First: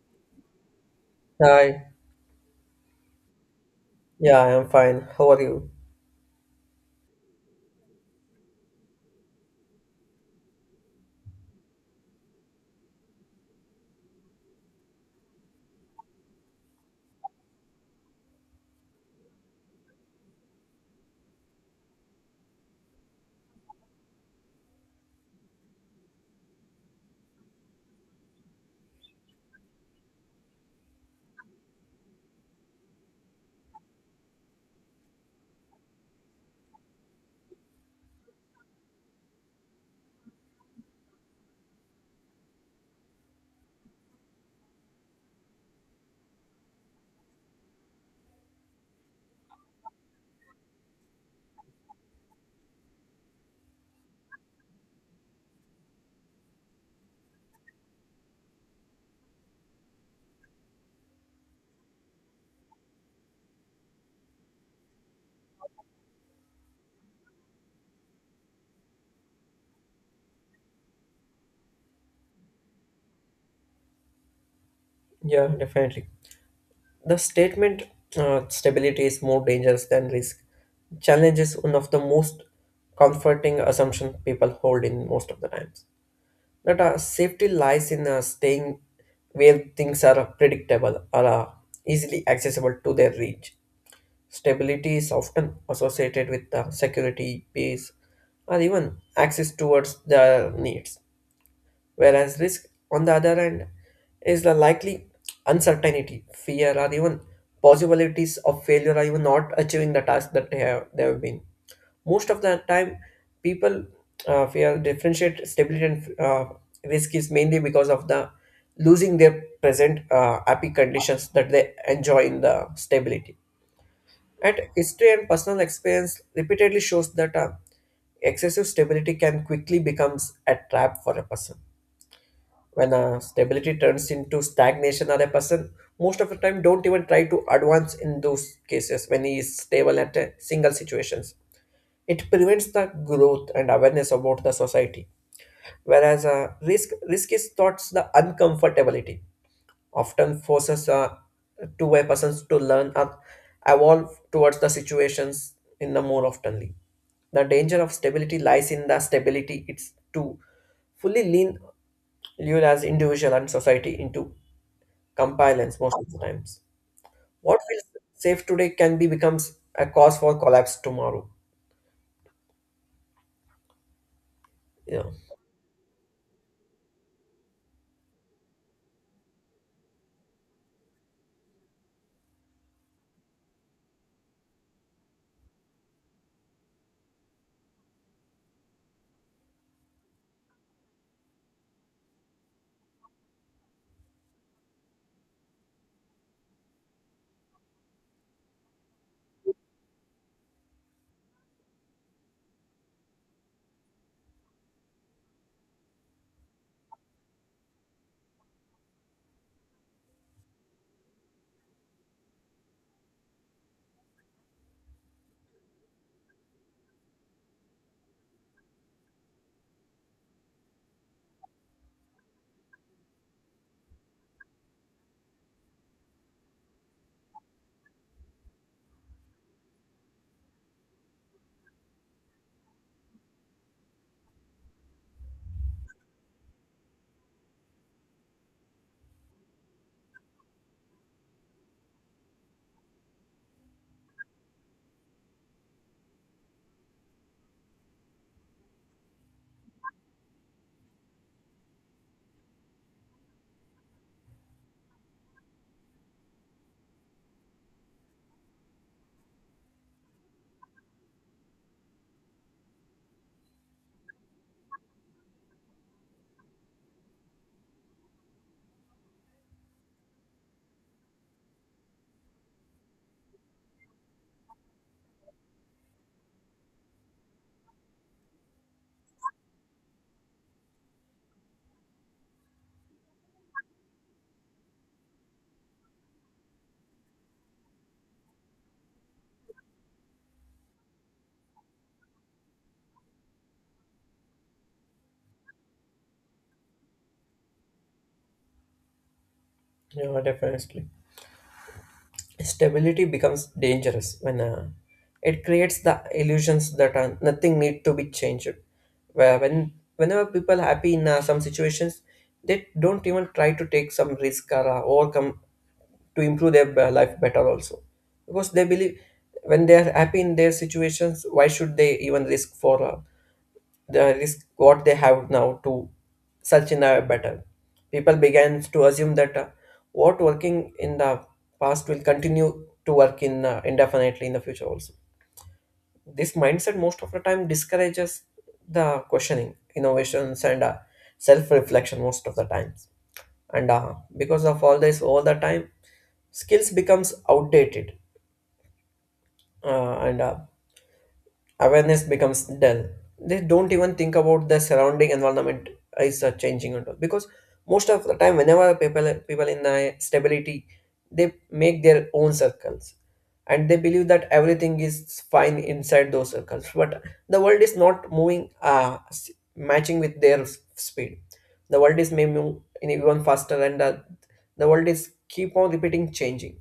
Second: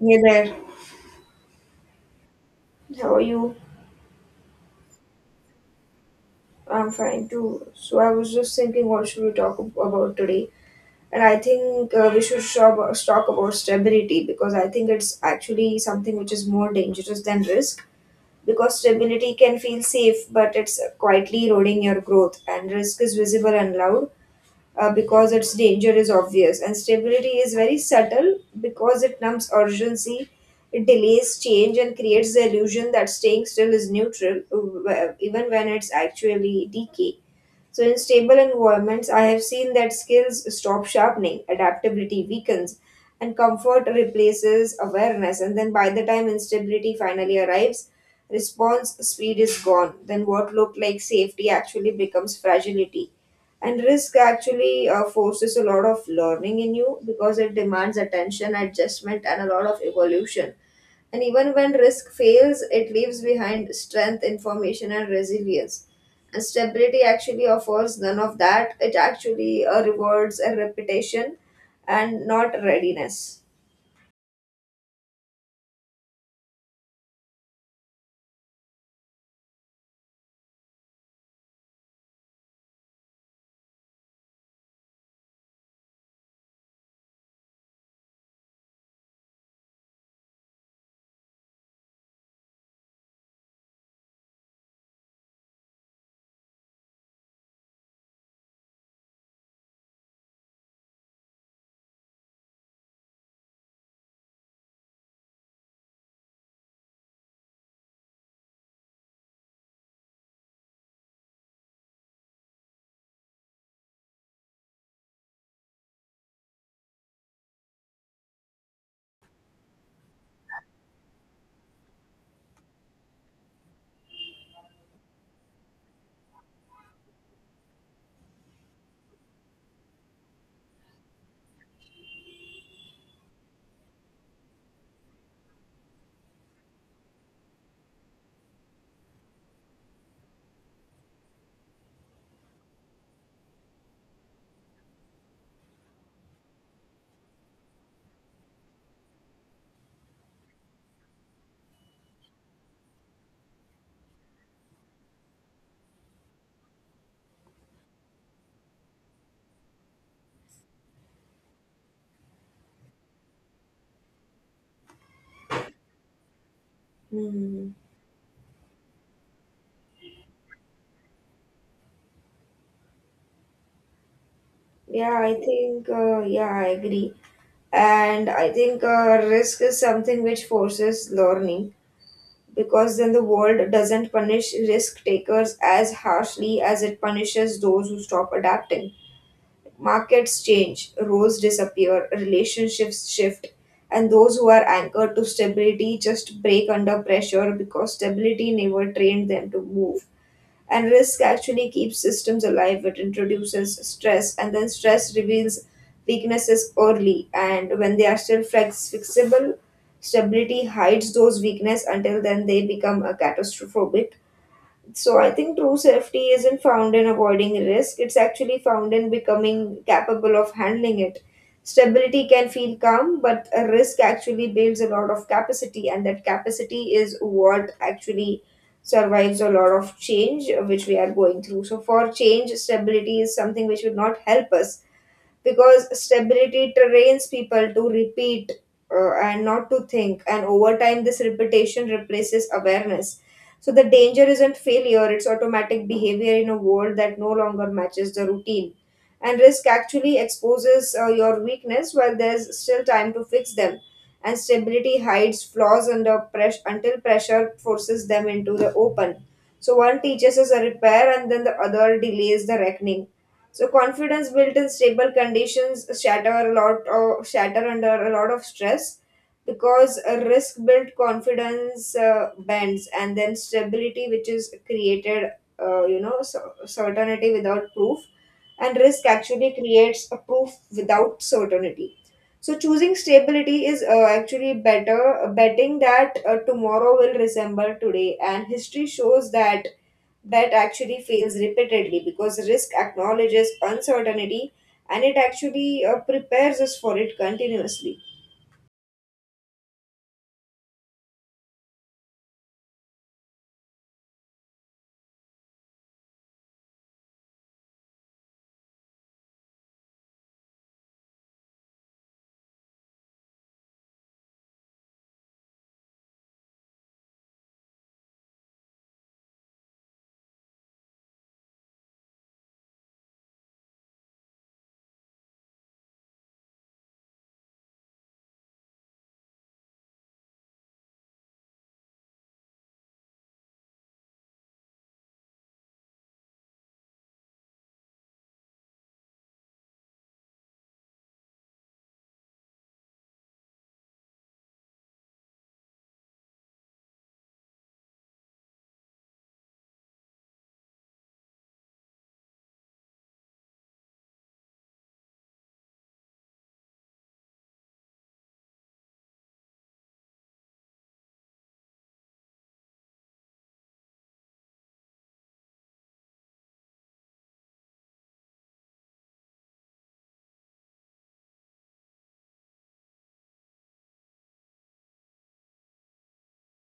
Hey there. Hi. How are you? Yeah, I'm fine. How are you? I'm fine too. So I was just thinking, what should we talk about today? And I think we should talk about stability because I think it's actually something which is more dangerous than risk. Because stability can feel safe, but it's quietly eroding your growth, and risk is visible and loud because its danger is obvious, and stability is very subtle because it numbs urgency, it delays change, and creates the illusion that staying still is neutral, even when it's actually decay. So, in stable environments, I have seen that skills stop sharpening, adaptability weakens, and comfort replaces awareness. And then, by the time instability finally arrives, response speed is gone. Then, what looked like safety actually becomes fragility. And risk actually forces a lot of learning in you because it demands attention, adjustment, and a lot of evolution. And even when risk fails, it leaves behind strength, information, and resilience. And stability actually offers none of that. It actually rewards a reputation and not readiness. Yeah, definitely. The statement stability is more dangerous than risk. Challenge is one of the most comforting assumption people hold in most of the times. That safety lies in staying where things are predictable or easily accessible to their reach. Stability is often associated with security, peace, or even access towards their needs. Whereas risk, on the other hand, is the likely uncertainty, fear, or even possibilities of failure or even not achieving the task that they have been. Most of the time, people fear differentiate stability and risk is mainly because of the losing their present happy conditions that they enjoy in the stability. And history and personal experience repeatedly shows that excessive stability can quickly becomes a trap for a person when stability turns into stagnation, or a person most of the time don't even try to advance in those cases when he is stable at a single situations. It prevents the growth and awareness about the society, whereas risk is thoughts the uncomfortability often forces two a persons to learn and evolve towards the situations in the more oftenly. The danger of stability lies in the stability it's to fully lean live as individual and society into compliance most of the times. What Hmm. feels safe today can be becomes a cause for collapse tomorrow. Yeah, Yeah, I think, yeah, I agree. And I think risk is something which forces learning because then the world doesn't punish risk takers as harshly as it punishes those who stop adapting. Markets change, roles disappear, relationships shift, and those who are anchored to stability just break under pressure because stability never trained them to move. And risk actually keeps systems alive, it introduces stress, and then stress reveals weaknesses early. And when they are still fixable, stability hides those weaknesses until then they become a catastrophic. So I think true safety isn't found in avoiding risk, it's actually found in becoming capable of handling it. Stability can feel calm, but a risk actually builds a lot of capacity, and that capacity is what actually survives a lot of change which we are going through. So, for change, stability is something which will not help us because stability trains people to repeat and not to think, and over time this repetition replaces awareness. So the danger isn't failure, it's automatic behavior in a world that no longer matches the routine, and risk actually exposes your weakness while there's still time to fix them, and stability hides flaws under pressure until pressure forces them into the open. So one teaches us a repair and then the other delays the reckoning. So confidence built in stable conditions shatter a lot, or shatter under a lot of stress, because a risk built confidence bends, and then stability which is created so, certainty without proof, and risk actually creates a proof without certainty. So choosing stability is actually better, betting that tomorrow will resemble today, and history shows that that actually fails repeatedly because risk acknowledges uncertainty, and it actually prepares us for it continuously. yeah, definitely. Stability becomes dangerous when it creates the illusions that are, nothing need to be changed, where when whenever people happy in some situations, they don't even try to take some risk or overcome to improve their life better also, because they believe when they are happy in their situations, why should they even risk for the risk what they have now to search in a better. People began to assume that what working in the past will continue to work in indefinitely in the future also. This mindset most of the time discourages the questioning, innovations, and self-reflection most of the times. And because of all this, all the time, skills becomes outdated and awareness becomes dull. They don't even think about the surrounding environment is changing at all. Because most of the time, whenever people in the stability, they make their own circles, and they believe that everything is fine inside those circles. But the world is not moving, matching with their speed. The world is may move in even faster, and the world is keep on repeating changing.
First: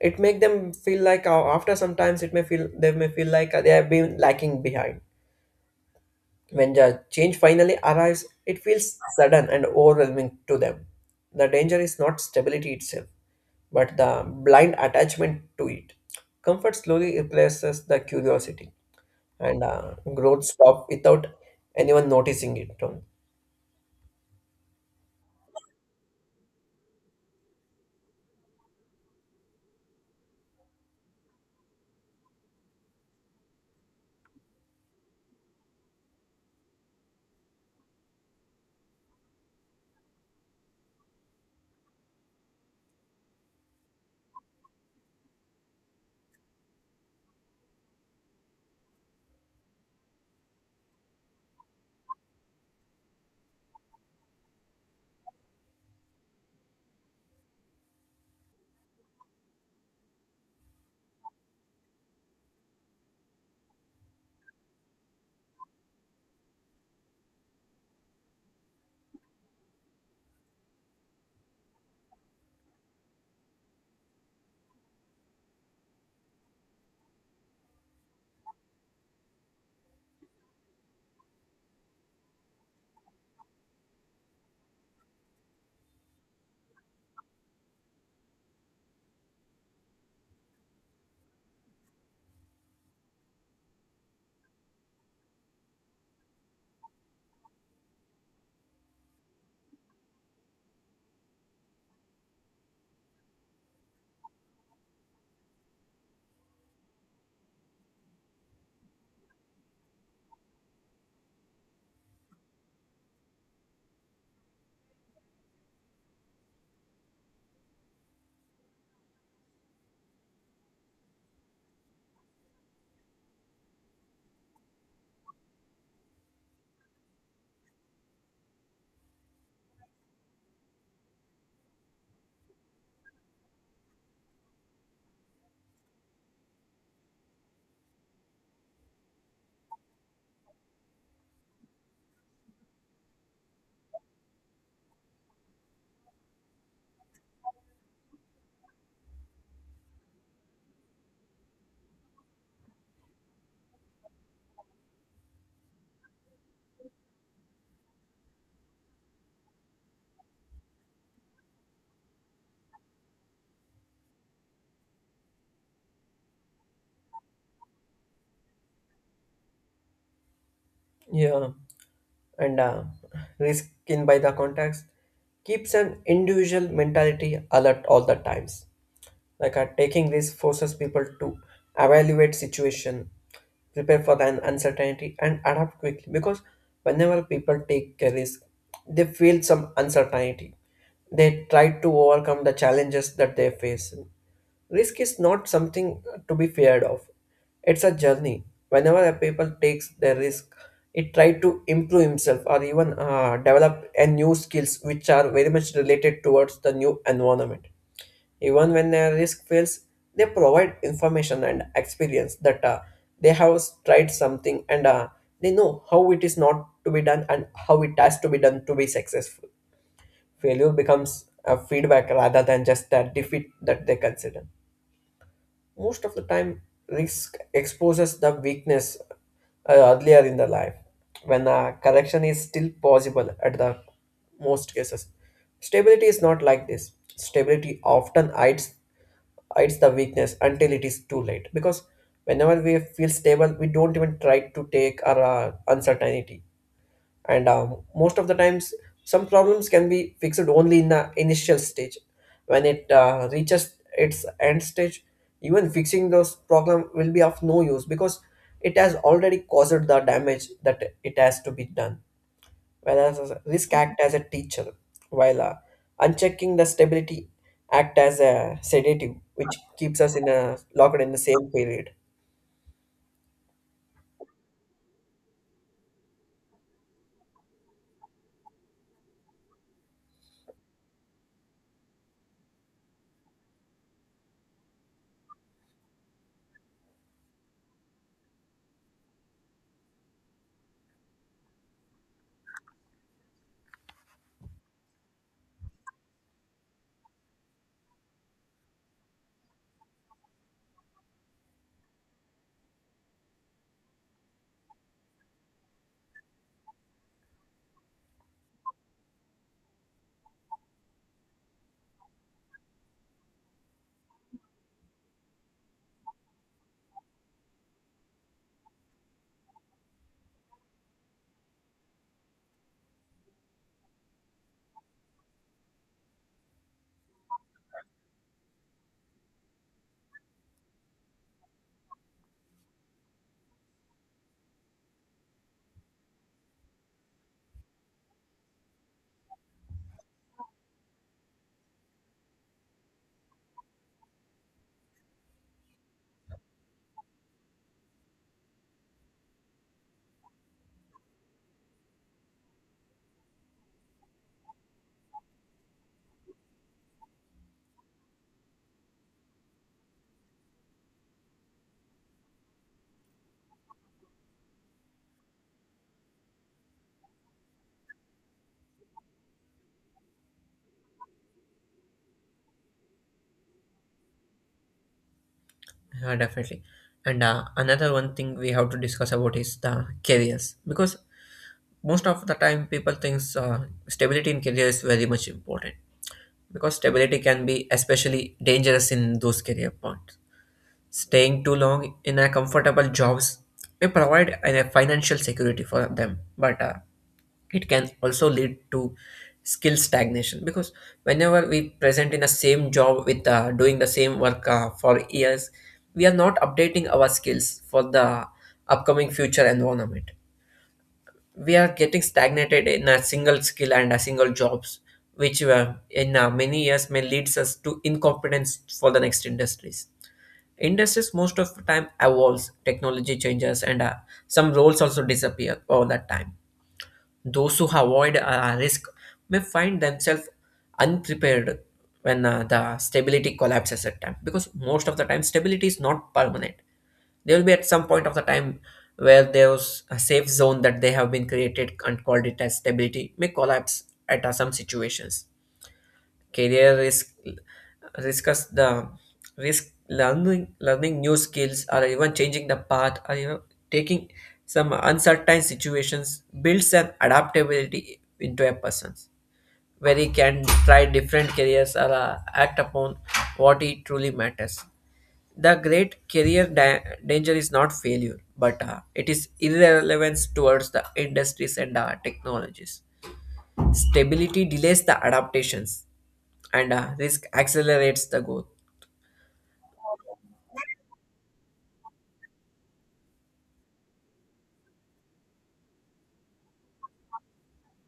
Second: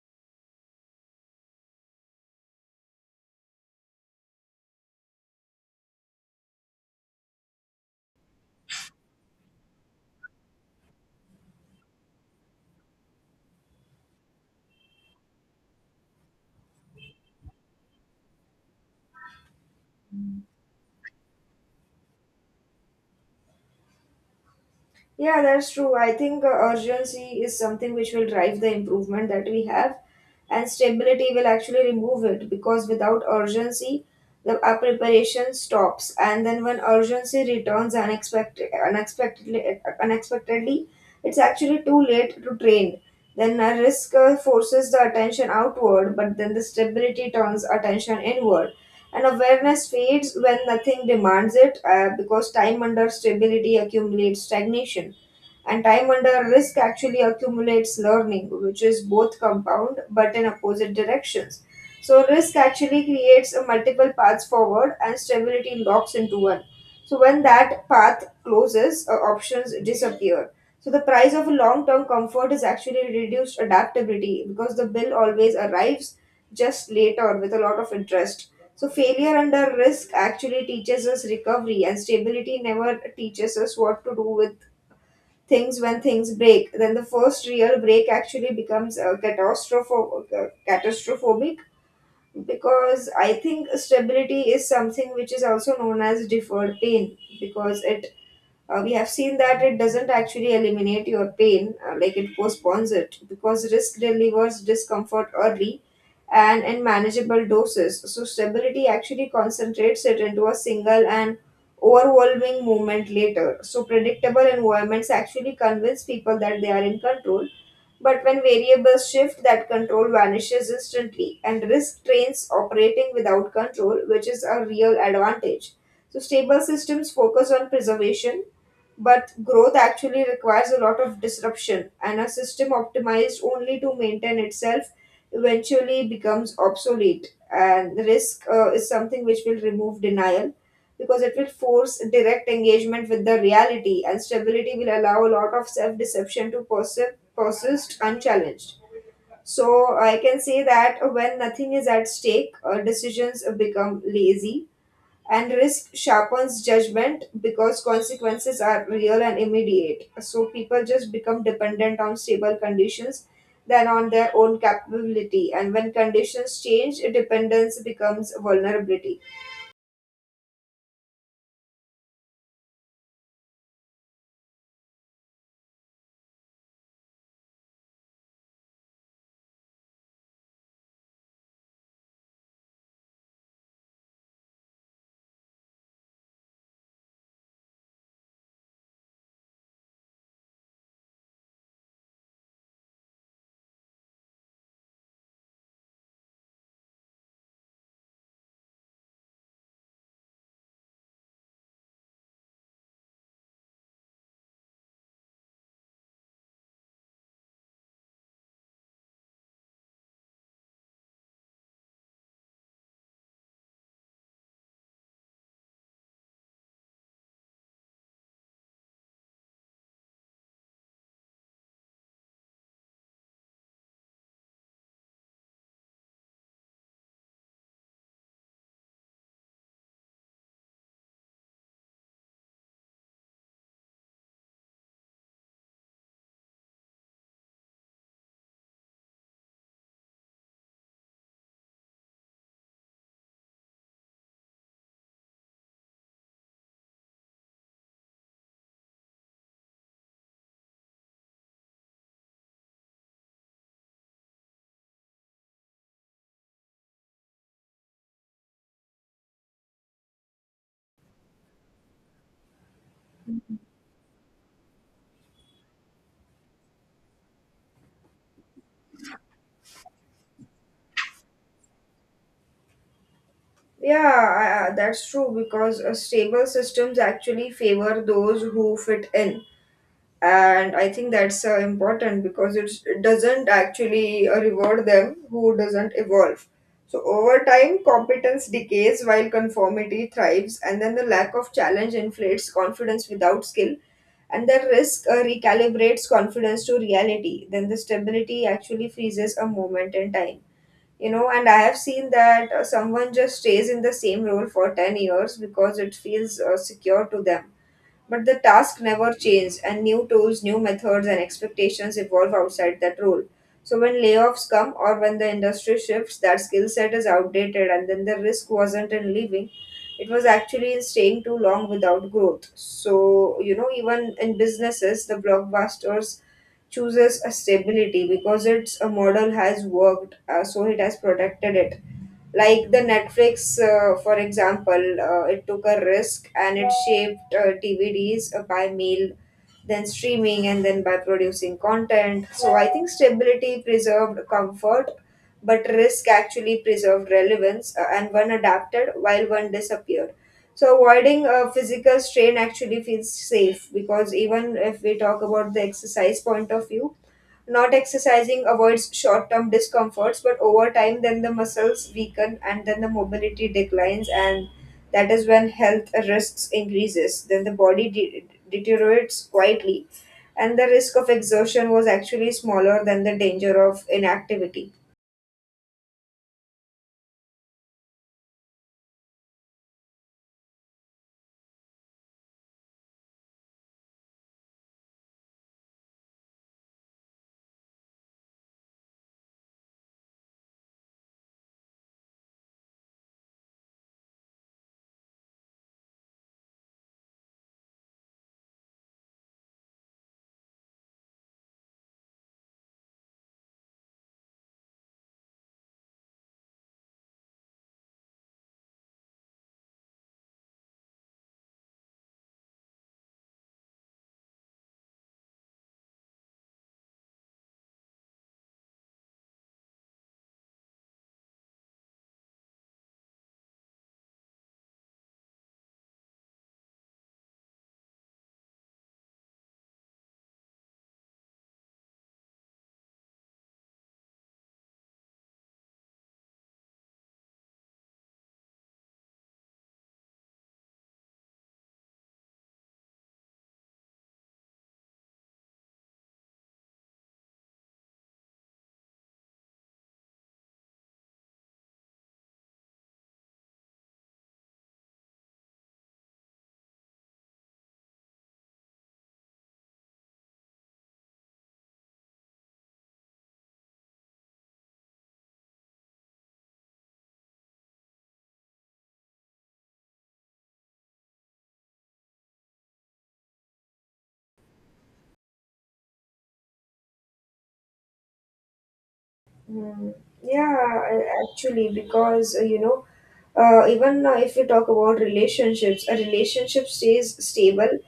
It make them feel like after sometimes it may feel they may feel like they have been lacking behind. When the change finally arrives it feels sudden and overwhelming to them. The danger is not stability itself, but the blind attachment to it. Comfort slowly replaces the curiosity, and growth stops without anyone noticing it. Yeah, that's true. I think urgency is something which will drive the improvement that we have, and stability will actually remove it because without urgency, our preparation stops. And then when urgency returns unexpectedly, it's actually too late to train. Then a risk forces the attention outward, but then the stability turns attention inward. And awareness fades when nothing demands it because time under stability accumulates stagnation. And time under risk actually accumulates learning, which is both compound but in opposite directions. So, risk actually creates a multiple paths forward and stability locks into one. So, when that path closes, options disappear. So, the price of a long term comfort is actually reduced adaptability because the bill always arrives just later with a lot of interest. So, failure under risk actually teaches us recovery, and stability never teaches us what to do with things when things break. Then the first real break actually becomes catastrophic, because I think stability is something which is also known as deferred pain because it we have seen that it doesn't actually eliminate your pain, like it postpones it, because risk delivers discomfort early and in manageable doses. So, stability actually concentrates it into a single and overwhelming movement later. So, predictable environments actually convince people that they are in control. But when variables shift, that control vanishes instantly, and risk trains operating without control, which is a real advantage. So, stable systems focus on preservation, but growth actually requires a lot of disruption, and a system optimized only to maintain itself eventually becomes obsolete. And risk is something which will remove denial because it will force direct engagement with the reality, and stability will allow a lot of self deception to persist unchallenged. So, I can say that when nothing is at stake, decisions become lazy and risk sharpens judgment because consequences are real and immediate. So people just become dependent on stable conditions than on their own capability. And when conditions change, dependence becomes vulnerability. Yeah, and risk in by the context keeps an individual mentality alert all the times. Like taking risk forces people to evaluate situation, prepare for the uncertainty, and adapt quickly. Because whenever people take a risk, they feel some uncertainty. They try to overcome the challenges that they face. Risk is not something to be feared of. It's a journey. Whenever a people takes the risk, it try to improve himself or even develop a new skills which are very much related towards the new environment. Even when their risk fails, they provide information and experience that they have tried something, and they know how it is not to be done and how it has to be done to be successful. Failure becomes a feedback rather than just a defeat that they consider. Most of the time, risk exposes the weakness earlier in the life when a correction is still possible at the most cases. Stability is not like this. Stability often hides the weakness until it is too late, because whenever we feel stable we don't even try to take our uncertainty. And most of the times some problems can be fixed only in the initial stage. When it reaches its end stage, even fixing those problem will be of no use because it has already caused the damage that it has to be done. Whereas risk act as a teacher, while unchecking the stability act as a sedative which keeps us in a locked in the same period. Yeah, that's true because stable systems actually favor those who fit in, and I think that's important because it doesn't actually reward them who doesn't evolve. So over time competence decays while conformity thrives, and then the lack of challenge inflates confidence without skill, and the risk recalibrates confidence to reality. Then the stability actually freezes a moment in time, and I have seen that someone just stays in the same role for 10 years because it feels secure to them, but the task never changes, and new tools, new methods, and expectations evolve outside that role. So when layoffs come or when the industry shifts, that skill set is outdated, and then the risk wasn't in leaving. It was actually in staying too long without growth. So, you know, even in businesses, the blockbusters chooses a stability because its a model has worked, so it has protected it, like the Netflix, for example, it took a risk and it shaped DVDs by mail, then streaming, and then by producing content. So I think stability preserved comfort, but risk actually preserved relevance, and one adapted while one disappeared. So avoiding a physical strain actually feels safe because even if we talk about the exercise point of view, not exercising avoids short term discomforts, but over time, then the muscles weaken and then the mobility declines, and that is when health risks increases. Then deteriorates quietly, and the risk of exertion was actually smaller than the danger of inactivity. Yeah, definitely. And another one thing we have to discuss about is the careers, because most of the time people thinks stability in career is very much important, because stability can be especially dangerous in those career points. Staying too long in a comfortable jobs may provide a financial security for them, but it can also lead to skill stagnation, because whenever we present in the same job with doing the same work for years, we are not updating our skills for the upcoming future environment. We are getting stagnated in a single skill and a single jobs, which in many years may leads us to incompetence for the next industries. Most of the time evolves, technology changes, and some roles also disappear all that time. Those who avoid risk may find themselves unprepared when the stability collapses at time, because most of the time stability is not permanent. They will be at some point of the time where there's a safe zone that they have been created and called it as stability may collapse at some situations. Career risk discuss the risk learning new skills, or even changing the path, or you know, taking some uncertain situations builds an adaptability into a person where he can try different careers or act upon what he truly matters. The great danger is not failure, but it is irrelevance towards the industries and technologies. Stability delays the adaptations, and risk accelerates the growth. Mm, yeah, actually, because even if we talk about relationships, a relationship stays stable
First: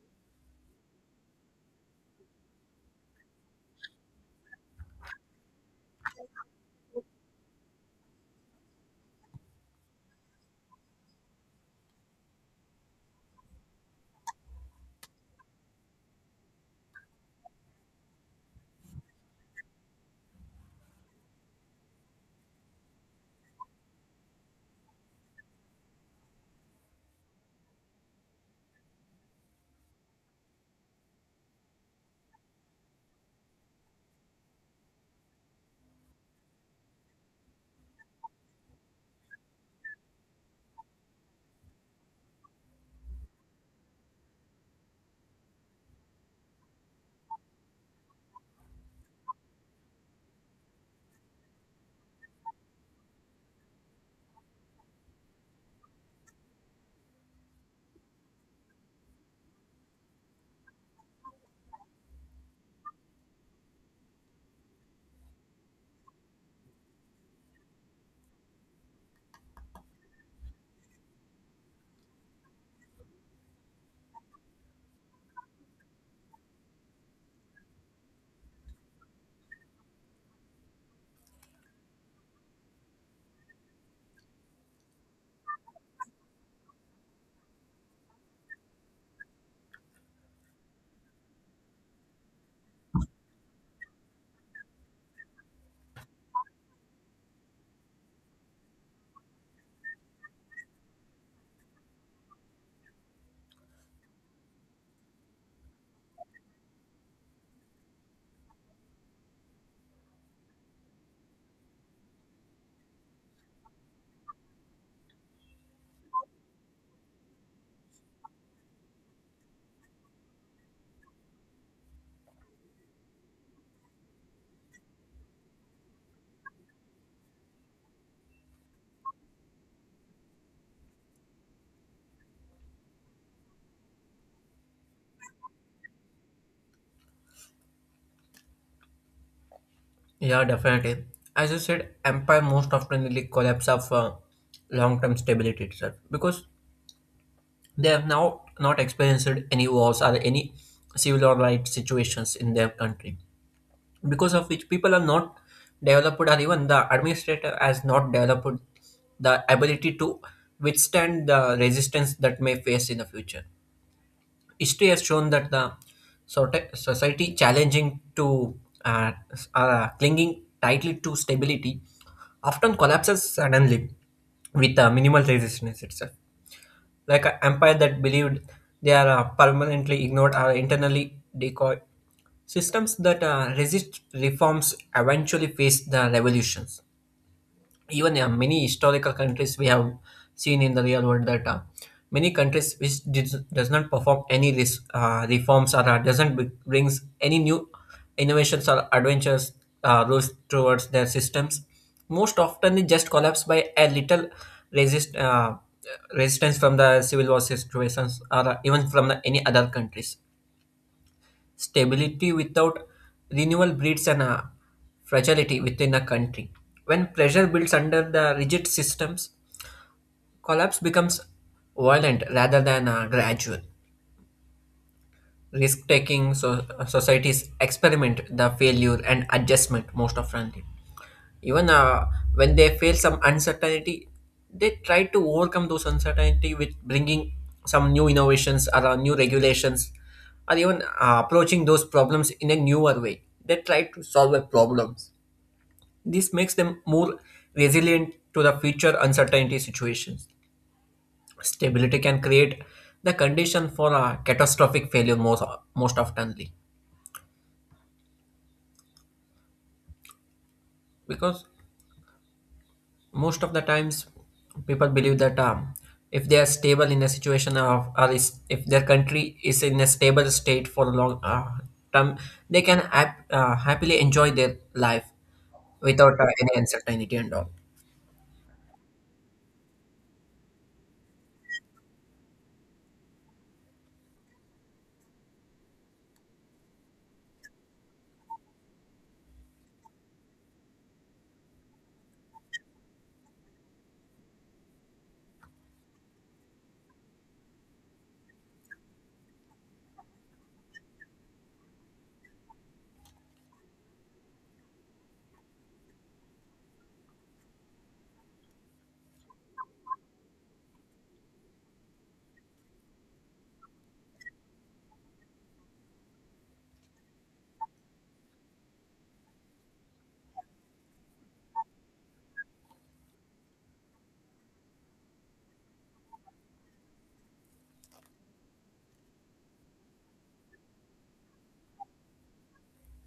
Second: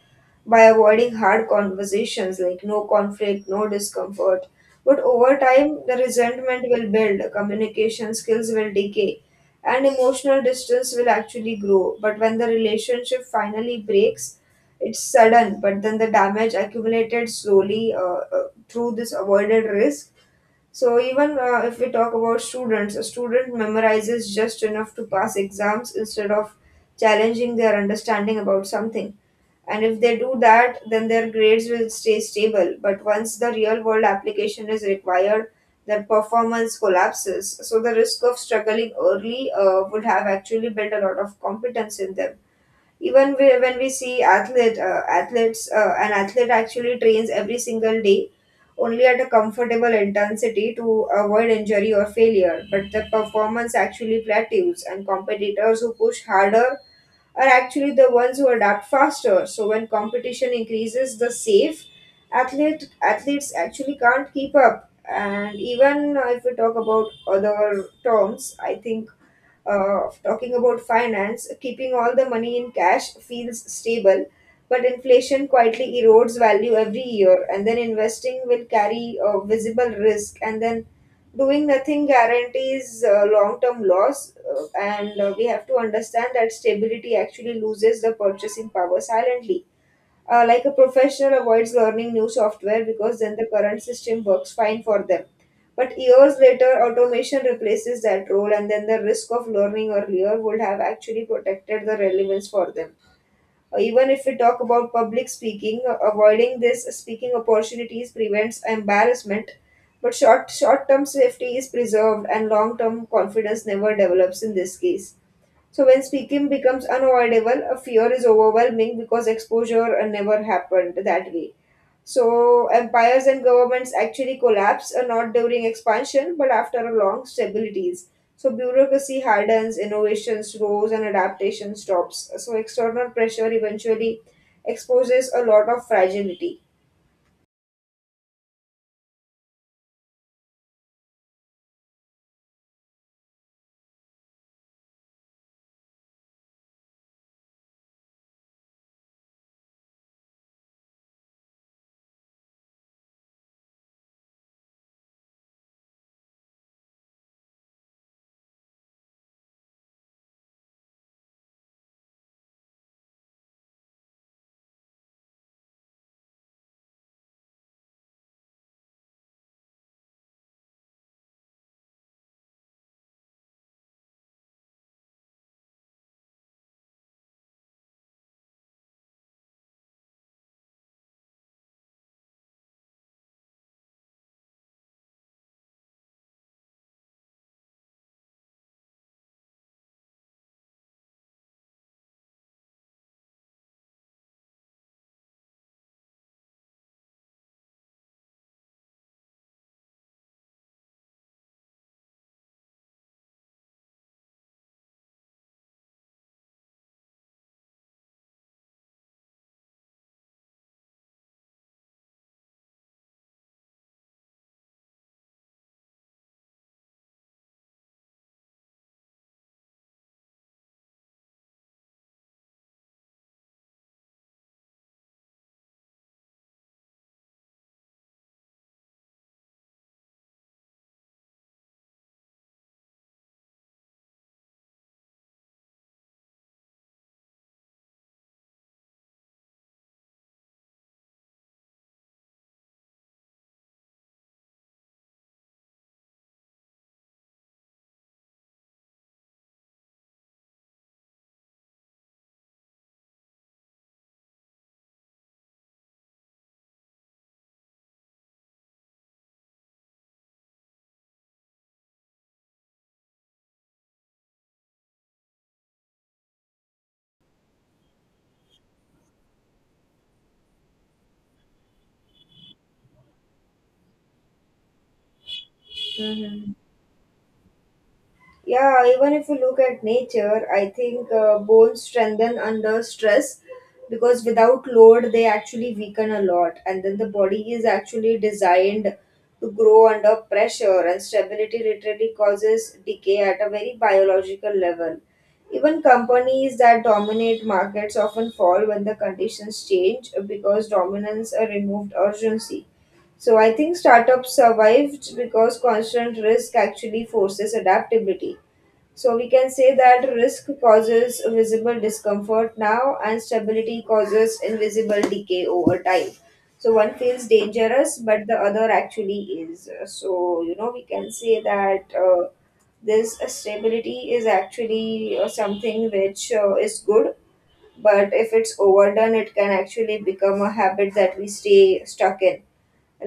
by avoiding hard conversations like no conflict, no discomfort. But over time, the resentment will build, communication skills will decay, and emotional distance will actually grow. But when the relationship finally breaks, it's sudden, but then the damage accumulated slowly uh, through this avoided risk. So even if we talk about students, a student memorizes just enough to pass exams instead of challenging their understanding about something. And if they do that, then their grades will stay stable. But once the real world application is required, their performance collapses. So the risk of struggling early would have actually built a lot of competence in them. Even when we see athletes an athlete actually trains every single day only at a comfortable intensity to avoid injury or failure, but the performance actually plateaus, and competitors who push harder are actually the ones who adapt faster. So when competition increases, the safe athletes actually can't keep up. And even if we talk about other terms, I think talking about finance, keeping all the money in cash feels stable, but inflation quietly erodes value every year, and then investing will carry a visible risk, and then doing nothing guarantees long-term loss, and we have to understand that stability actually loses the purchasing power silently. Like a professional avoids learning new software because then the current system works fine for them. But years later, automation replaces that role, and then the risk of learning earlier would have actually protected the relevance for them. Even if we talk about public speaking, avoiding this speaking opportunities prevents embarrassment. But short term safety is preserved, and long term confidence never develops in this case. So when speaking becomes unavoidable, a fear is overwhelming because exposure never happened that way. So empires and governments actually collapse, not during expansion, but after a long stabilities. So bureaucracy hardens, innovation slows, and adaptation stops. So external pressure eventually exposes a lot of fragility. Yeah, definitely. As you said, empire most often really collapse of long-term stability itself, because they have now not experienced any wars or any civil or right situations in their country, because of which people are not developed, or even the administrator has not developed the ability to withstand the resistance that may face in the future. History has shown that the society challenging to clinging tightly to stability often collapses suddenly with minimal resistance itself, like an empire that believed they are permanently ignored or internally decoy. Systems that resist reforms eventually face the revolutions. Even many historical countries we have seen in the real world that many countries which did, does not perform any reforms, or doesn't brings any new innovations or adventures rules towards their systems, most often they just collapse by a little resist uh, resistance from the civil war situations, or even from the, any other countries. Stability without renewal breeds an fragility within a country. When pressure builds under the rigid systems, collapse becomes violent rather than gradual. Risk taking societies experiment the failure and adjustment most often. Even when they feel some uncertainty, they try to overcome those uncertainty with bringing some new innovations or new regulations, or even approaching those problems in a newer way they try to solve their problems. This makes them more resilient to the future uncertainty situations. Stability can create the condition for a catastrophic failure most oftenly, because most of the times people believe that if they are stable in a situation of or is, if their country is in a stable state for a long term, they can happily enjoy their life without Mhm. any uncertainty and all. Yeah, even if you look at nature, I think bones strengthen under stress because without load, they actually weaken a lot. And then the body is actually designed to grow under pressure, and stability literally causes decay at a very biological level. Even companies that dominate markets often fall when the conditions change because dominance removed urgency. So I think startups survived because constant risk actually forces adaptability. So we can say that risk causes visible discomfort now and stability causes invisible decay over time. So one feels dangerous, but the other actually is. So we can say that this stability is actually something which is good, but if it's overdone, it can actually become a habit that we stay stuck in.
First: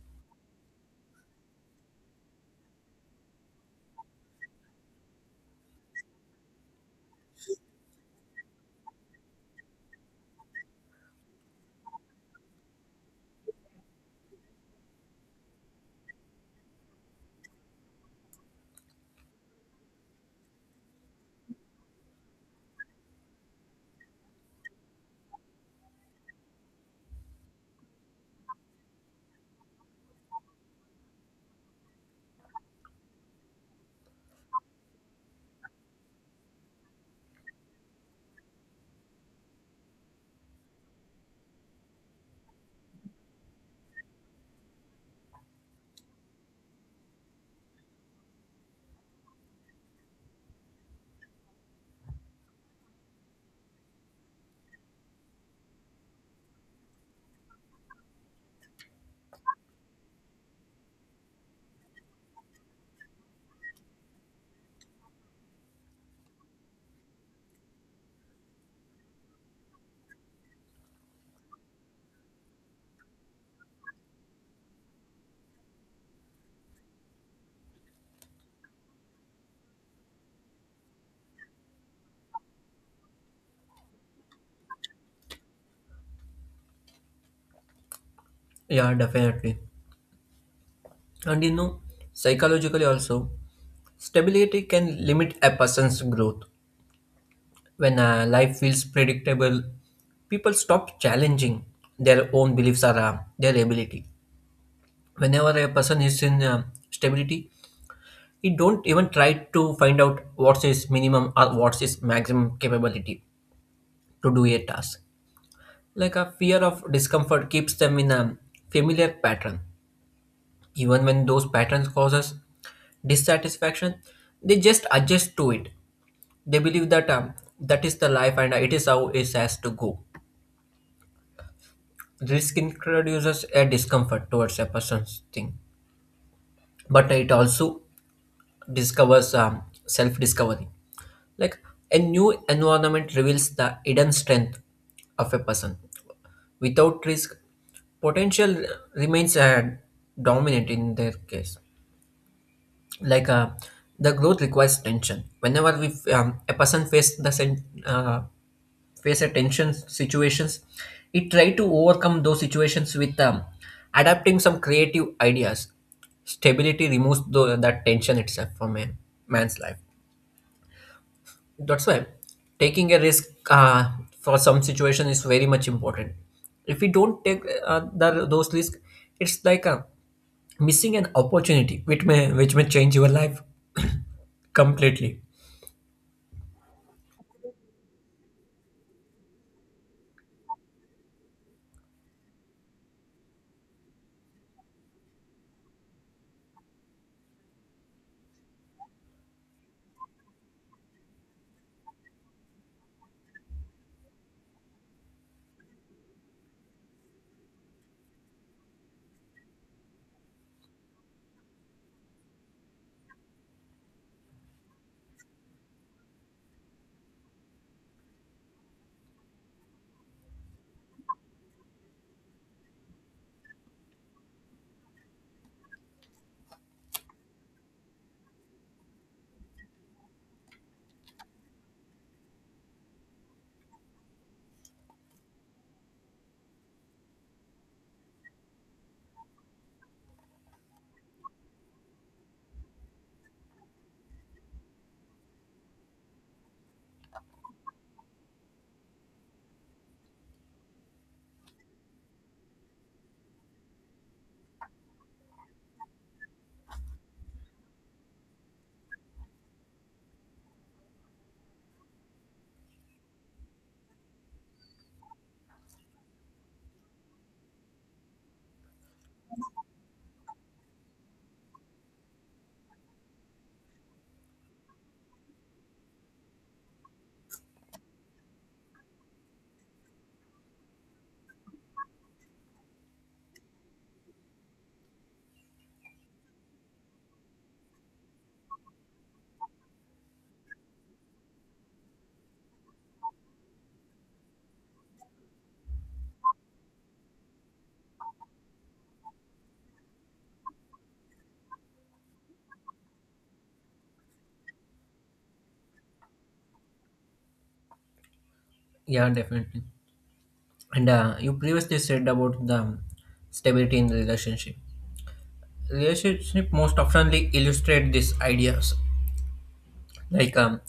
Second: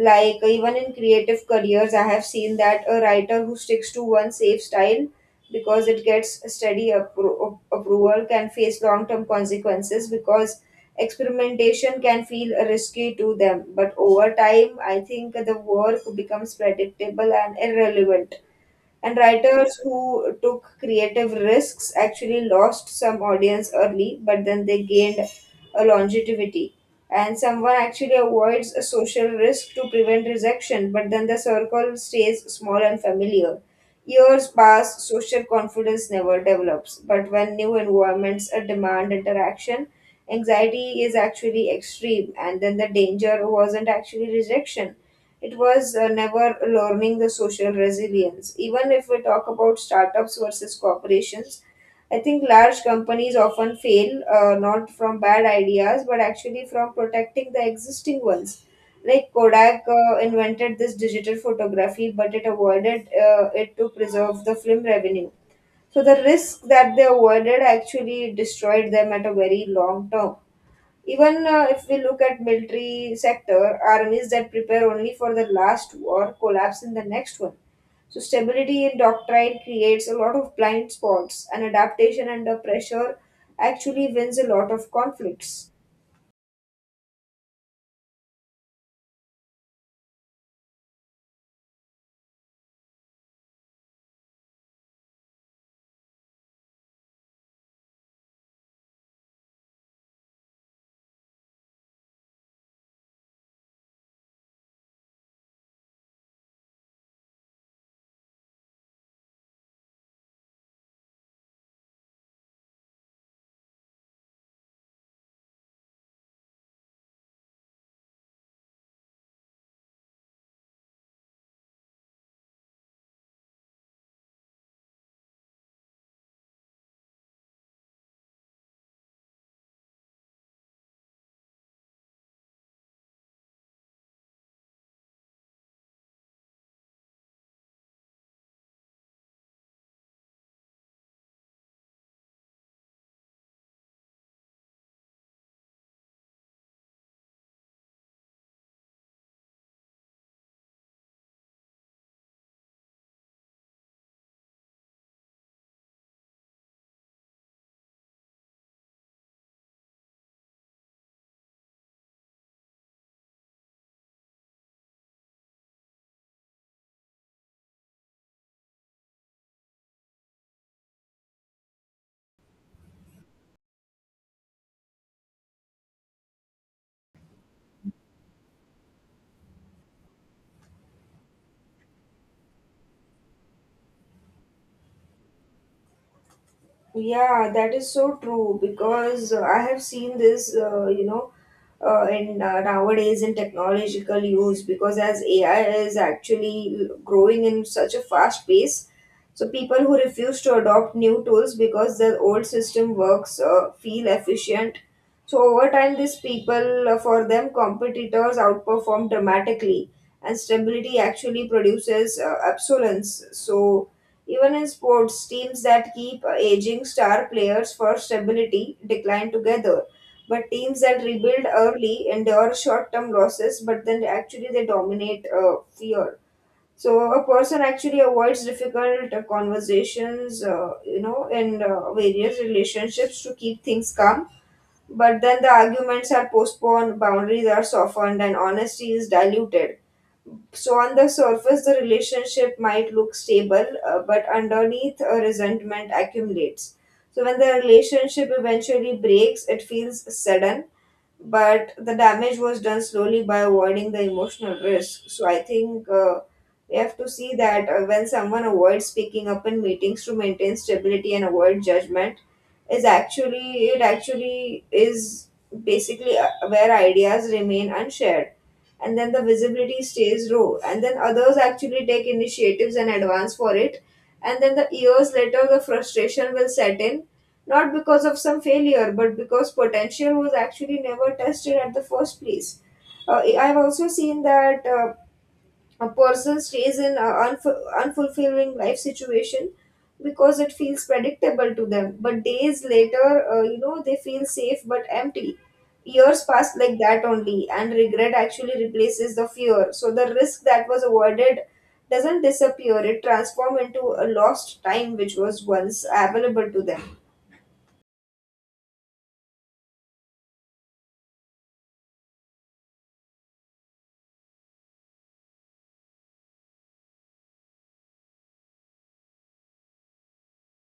Like, even in creative careers, I have seen that a writer who sticks to one safe style because it gets steady approval can face long term consequences because experimentation can feel risky to them, but over time I think the work becomes predictable and irrelevant. And writers who took creative risks actually lost some audience early, but then they gained a longevity. And someone actually avoids a social risk to prevent rejection, but then the circle stays small and familiar. Years pass, social confidence never develops, but when new environments demand interaction, anxiety is actually extreme, and then the danger wasn't actually rejection, it was never learning the social resilience. Even if we talk about startups versus corporations, I think large companies often fail not from bad ideas but actually from protecting the existing ones. Like, Kodak invented this digital photography, but it avoided it to preserve the film revenue. So the risk that they avoided actually destroyed them at a very long term. Even if we look at military sector, armies that prepare only for the last war collapse in the next one. So stability in doctrine creates a lot of blind spots, and adaptation under pressure actually wins a lot of conflicts. Yeah, definitely. And you know, psychologically also, stability can limit a person's growth. When life feels predictable, people stop challenging their own beliefs or their ability. Whenever a person is in stability, it don't even try to find out what's his minimum or what's his maximum capability to do a task. Like a fear of discomfort keeps them in a familiar pattern. Even when those patterns causes dissatisfaction, they just adjust to it. They believe that that is the life and it is how it has to go. Risk introduces a discomfort towards a person's thing, but it also discovers self discovery. Like a new environment reveals the hidden strength of a person. Without risk, potential remains dominant in their case. Like the growth requires tension. Whenever a person face the face a tension situations, it try to overcome those situations with adapting some creative ideas. Stability removes that tension itself from a man's life. That's why taking a risk uh, for some situation is very much important. If we don't take those risks, it's like missing an opportunity which may change your life completely. Yeah, that is so true because I have seen this, in nowadays in technological use because as AI is actually growing in such a fast pace. So people who refuse to adopt new tools because their old system works feel efficient. So over time, these people, for them, competitors outperform dramatically, and stability actually produces obsolescence. So even in sports, teams that keep aging star players for stability decline together. But teams that rebuild early endure short-term losses, but then actually they dominate fear. So a person actually avoids difficult conversations, in various relationships to keep things calm. But then the arguments are postponed, boundaries are softened, and honesty is diluted. So, on the surface, the relationship might look stable, but underneath, resentment accumulates. So, when the relationship eventually breaks, it feels sudden, but the damage was done slowly by avoiding the emotional risk. So I think we have to see that when someone avoids speaking up in meetings to maintain stability and avoid judgment, is actually it actually is basically where ideas remain unshared, and then the visibility stays low, and then others actually take initiatives and advance for it, and then the years later the frustration will set in, not because of some failure, but because potential was actually never tested at the first place. I've also seen that a person stays in an unfulfilling life situation because it feels predictable to them. But days later, they feel safe but empty. Years pass like that only, and regret actually replaces the fear. So the risk that was avoided doesn't disappear, it transforms into a lost time which was once available to them. Yeah, definitely. And you previously said about the stability in the relationship. Relationship most oftenly illustrate these ideas. Like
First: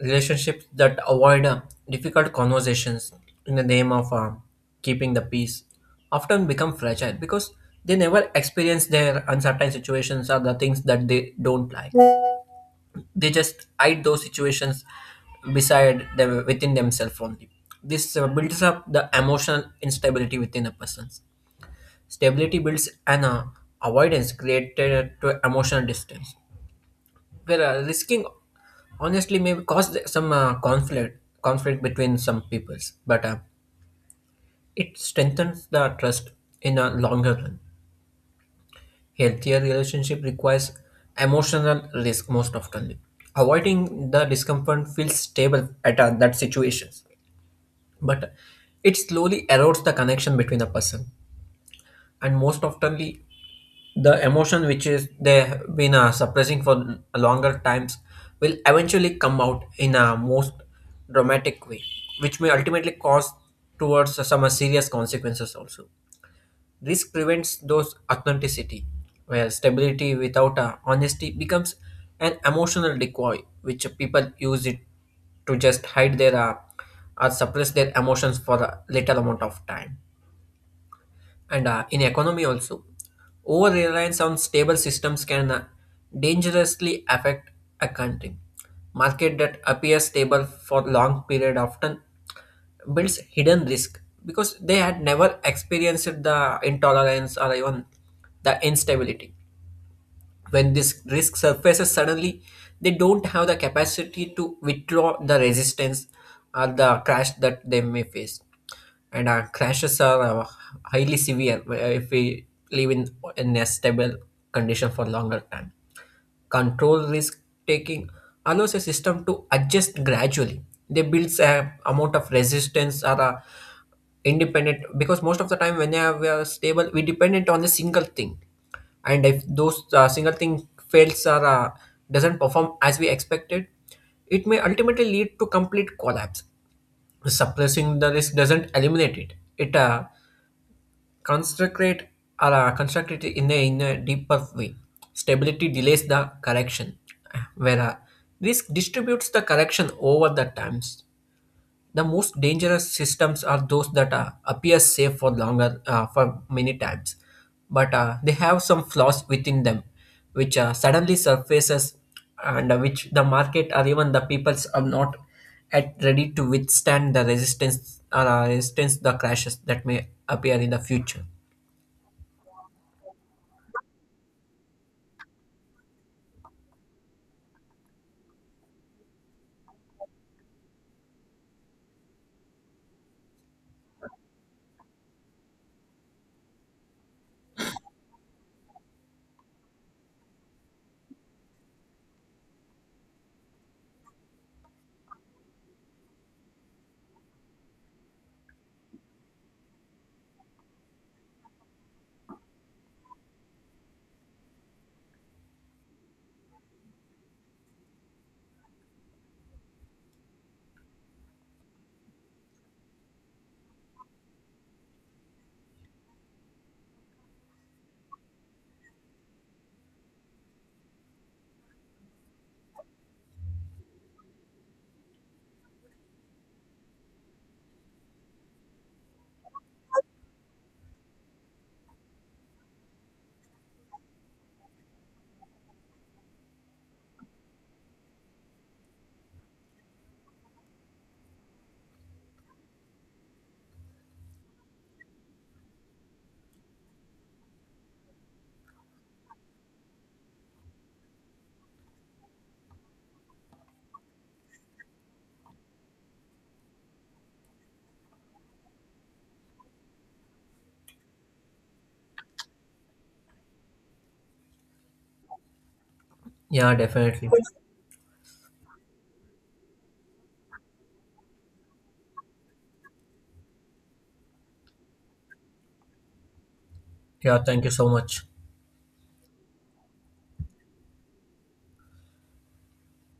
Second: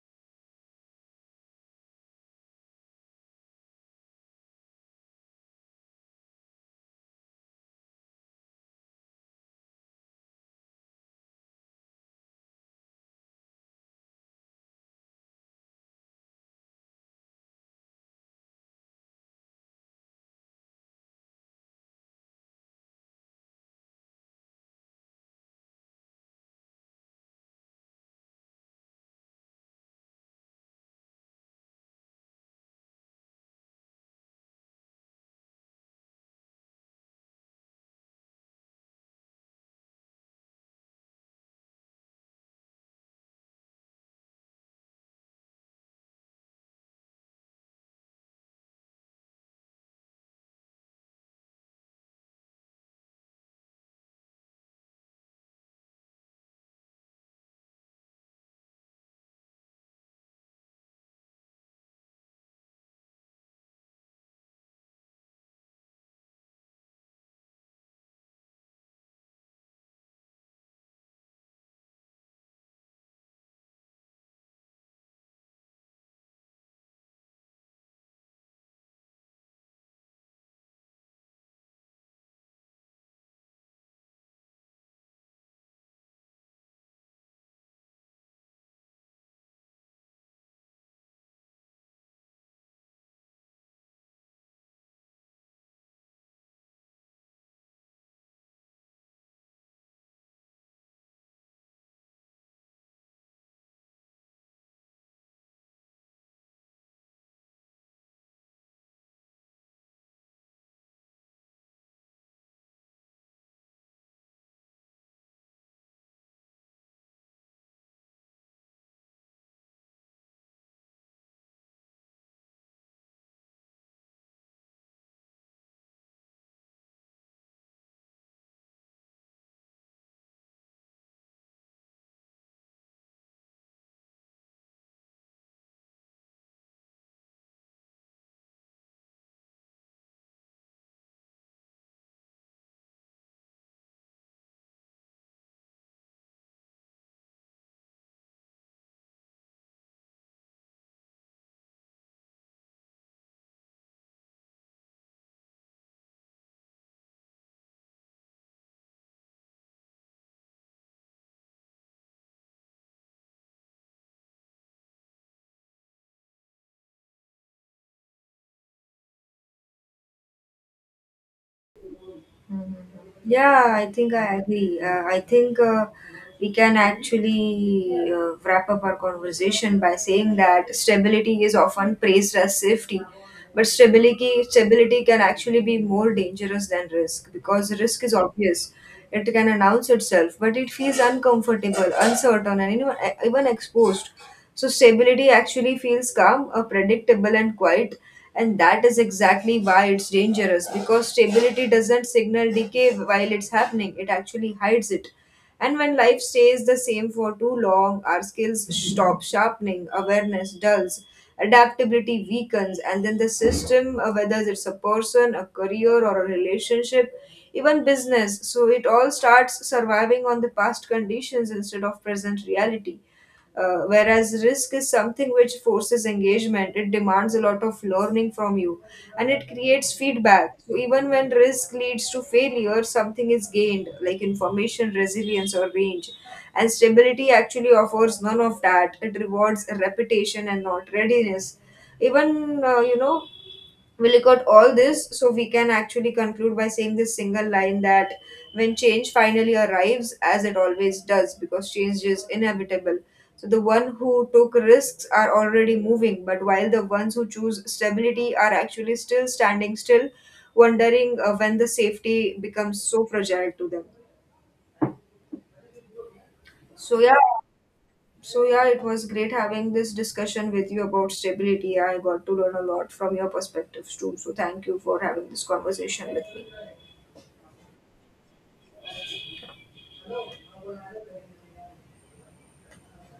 relationships that avoid difficult conversations in the name of keeping the peace often become fragile, because they never experience their uncertain situations or the things that they don't like. They just hide those situations beside them within themselves only. This builds up the emotional instability within a person. Stability builds an avoidance created to emotional distance. Well, risking honestly may cause some conflict between some peoples, but it strengthens the trust in a longer run. Healthier relationship requires emotional risk most often. Avoiding the discomfort feels stable at that situations, but it slowly erodes the connection between a person. And most oftenly, the emotion which is they've been suppressing for longer times will eventually come out in a most dramatic way, which may ultimately cause towards some serious consequences also. This prevents those authenticity, where stability without honesty becomes an emotional decoy which people use it to just hide their or suppress their emotions for a little amount of time. And in economy also, over reliance on stable systems can dangerously affect a country. Market that appears stable for long period often builds hidden risk, because they had never experienced the intolerance or even the instability. When this risk surfaces suddenly, they don't have the capacity to withdraw the resistance or the crash that they may face. And our crashes are highly severe if we live in a stable condition for longer time. Control risk taking allows a system to adjust gradually. They builds a amount of resistance or a independent, because most of the time when we are stable, we dependent on a single thing. And if those single thing fails or doesn't perform as we expected, it may ultimately lead to complete collapse. Suppressing the risk doesn't eliminate it. Constructed, are constructed in a deeper way. Stability delays the correction, whereas risk distributes the correction over the times. The most dangerous systems are those that appear safe for longer, for many times, but they have some flaws within them, which suddenly surfaces, and which the market or even the peoples are not at ready to withstand the resistance or resistance the crashes that may appear in the future. Yeah, I think I agree. I think we can actually wrap up our conversation by saying that stability is often praised as safety, but stability can actually be more dangerous than risk because risk is obvious. It can announce itself, but it feels uncomfortable, uncertain, and even exposed. So stability actually feels calm, predictable, and quiet. And that is exactly why it's dangerous, because stability doesn't signal decay while it's happening, it actually hides it. And when life stays the same for too long, our skills stop sharpening, awareness dulls, adaptability weakens, and then the system, whether it's a person, a career, or a relationship, even business, so it all starts surviving on the past conditions instead of present reality. Whereas risk is something which forces engagement, it demands a lot of learning from you and it creates feedback. So, even when risk leads to failure, something is gained, like information, resilience, or range. And stability actually offers none of that, it rewards reputation and not readiness. Even, uh, you know, we look at all this, so we can actually conclude by saying this single line that when change finally arrives, as it always does, because change is inevitable, so the one who took risks are already moving, but while the ones who choose stability are actually still standing still, wondering when the safety becomes so fragile to them. Yeah, So yeah. definitely. So yeah, it was great having this discussion with you about stability. I got to learn a lot from your perspectives too, so thank you for having this conversation with me. Yeah, thank you so much.